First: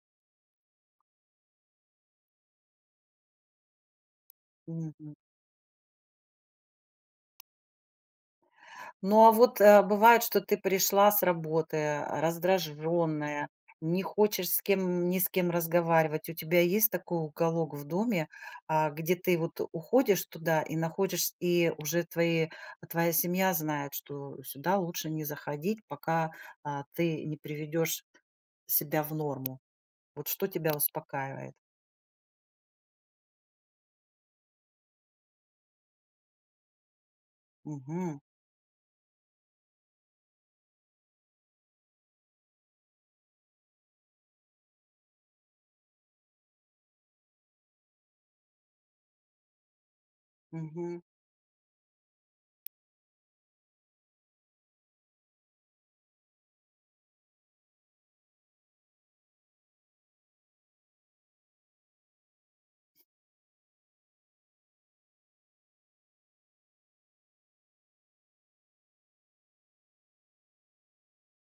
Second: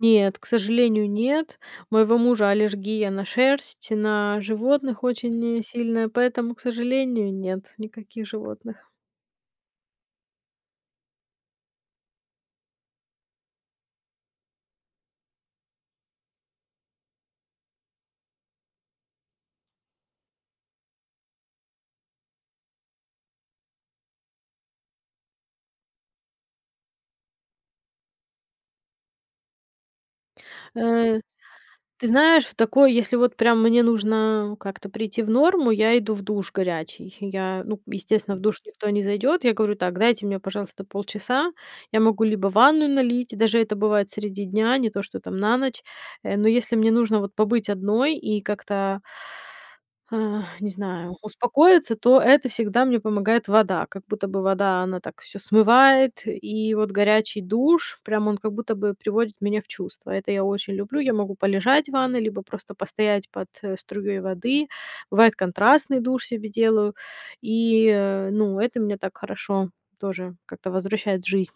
Нет, к сожалению, нет. Моего мужа аллергия на шерсть, на животных Мгм. очень сильная, поэтому, к сожалению, нет, никаких животных. Ну а вот, э, бывает, что ты пришла с работы, а, раздражённая, не хочешь с кем ни с кем разговаривать. У тебя есть такой уголок в доме, а, где ты, вот, уходишь туда и находишь и уже твои твоя семья знает, что сюда лучше не заходить, пока, а, ты не приведёшь себя в норму. Вот что тебя Э. успокаивает? Ты знаешь, в такой если вот, прям, мне нужно как-то прийти в норму, я иду в душ горячий. Я ну, к Мгм. естественно, в душ никто не зайдёт. Я говорю, так, дайте мне, пожалуйста, полчаса. Я могу либо ванную налить, даже это бывает среди дня, не то, что там на ночь. Э, но если мне нужно, вот, побыть одной и как-то а, не Мгм. знаю, успокоиться, то это всегда мне помогает вода. Как будто бы вода, она так, всё смывает. И вот горячий душ, прям он, как будто бы, приводит меня в чувства. Это я очень люблю. Я могу полежать в ванной, либо просто постоять под, э, струей воды. Бывает контрастный душ себе делаю. И, э, ну, это меня так хорошо тоже как-то возвращает в жизнь.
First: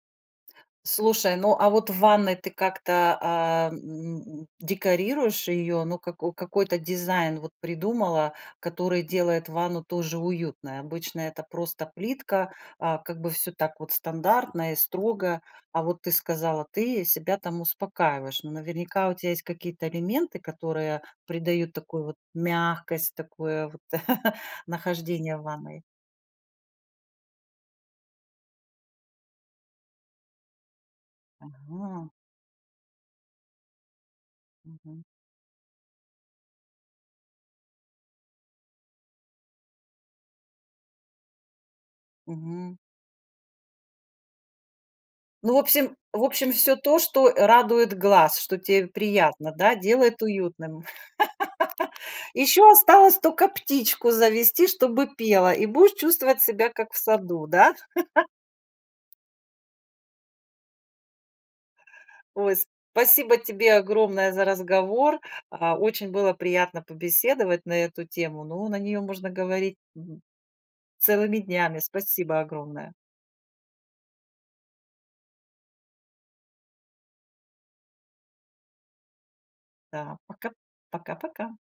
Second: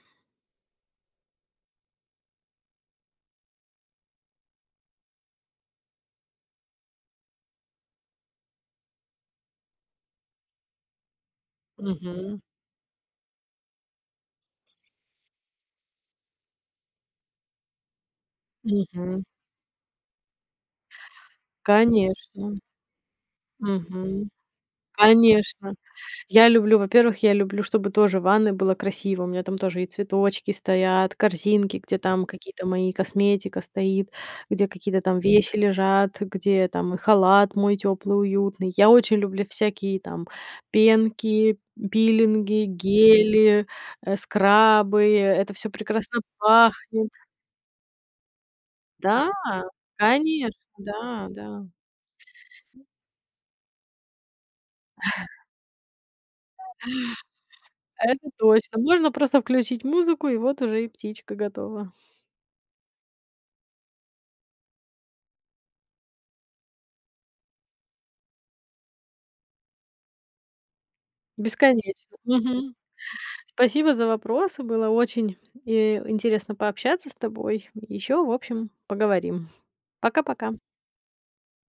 Слушай, ну, а вот в ванной ты как-то, а, м, декорируешь её, ну, како какой-то дизайн, вот, придумала, который делает ванну тоже уютной? Обычно это просто Мгм. плитка, а, как бы всё так вот стандартно и строго, а вот ты сказала, ты себя там успокаиваешь, но наверняка у Мгм. тя есть какие-то элементы, которые придают такую вот Конечно. мягкость, такое вот Мгм, нахождение в конечно. ванной. Я люблю, во-первых, я люблю, чтобы тоже в ванной было красиво. У меня там тоже и цветочки стоят, корзинки, где Ага. там какие-то мои, косметика стоит, где какие-то Мгм. там вещи лежат, где там халат мой тёплый, уютный. Я очень люблю всякие там пенки, пилинги, Мгм. гели, э, скрабы- это Ну, в всё обсем прекрасно в общем всё то, пахнет. что, э, радует глаз, что те Да, приятно, да, делает конечно, уютным. да, да. Еще осталось тока птичку завести, чтобы пела, и будешь чувствовать себя как в саду, да? Это точно. Можно просто включить музыку, и вот уже и птичка готова. Ой. Спасибо тебе огромное за разговор, а, очень было приятно побеседовать на эту тему. Ну, на неё можно говорить мгм, целыми днями. Бесконечно. Спасибо Мгм. огромное! Спасибо за вопросы. Было очень, э, интересно пообщаться с тобой. Ещё, в общем, поговорим. Да. Пока, Пока-пока. пока-пока.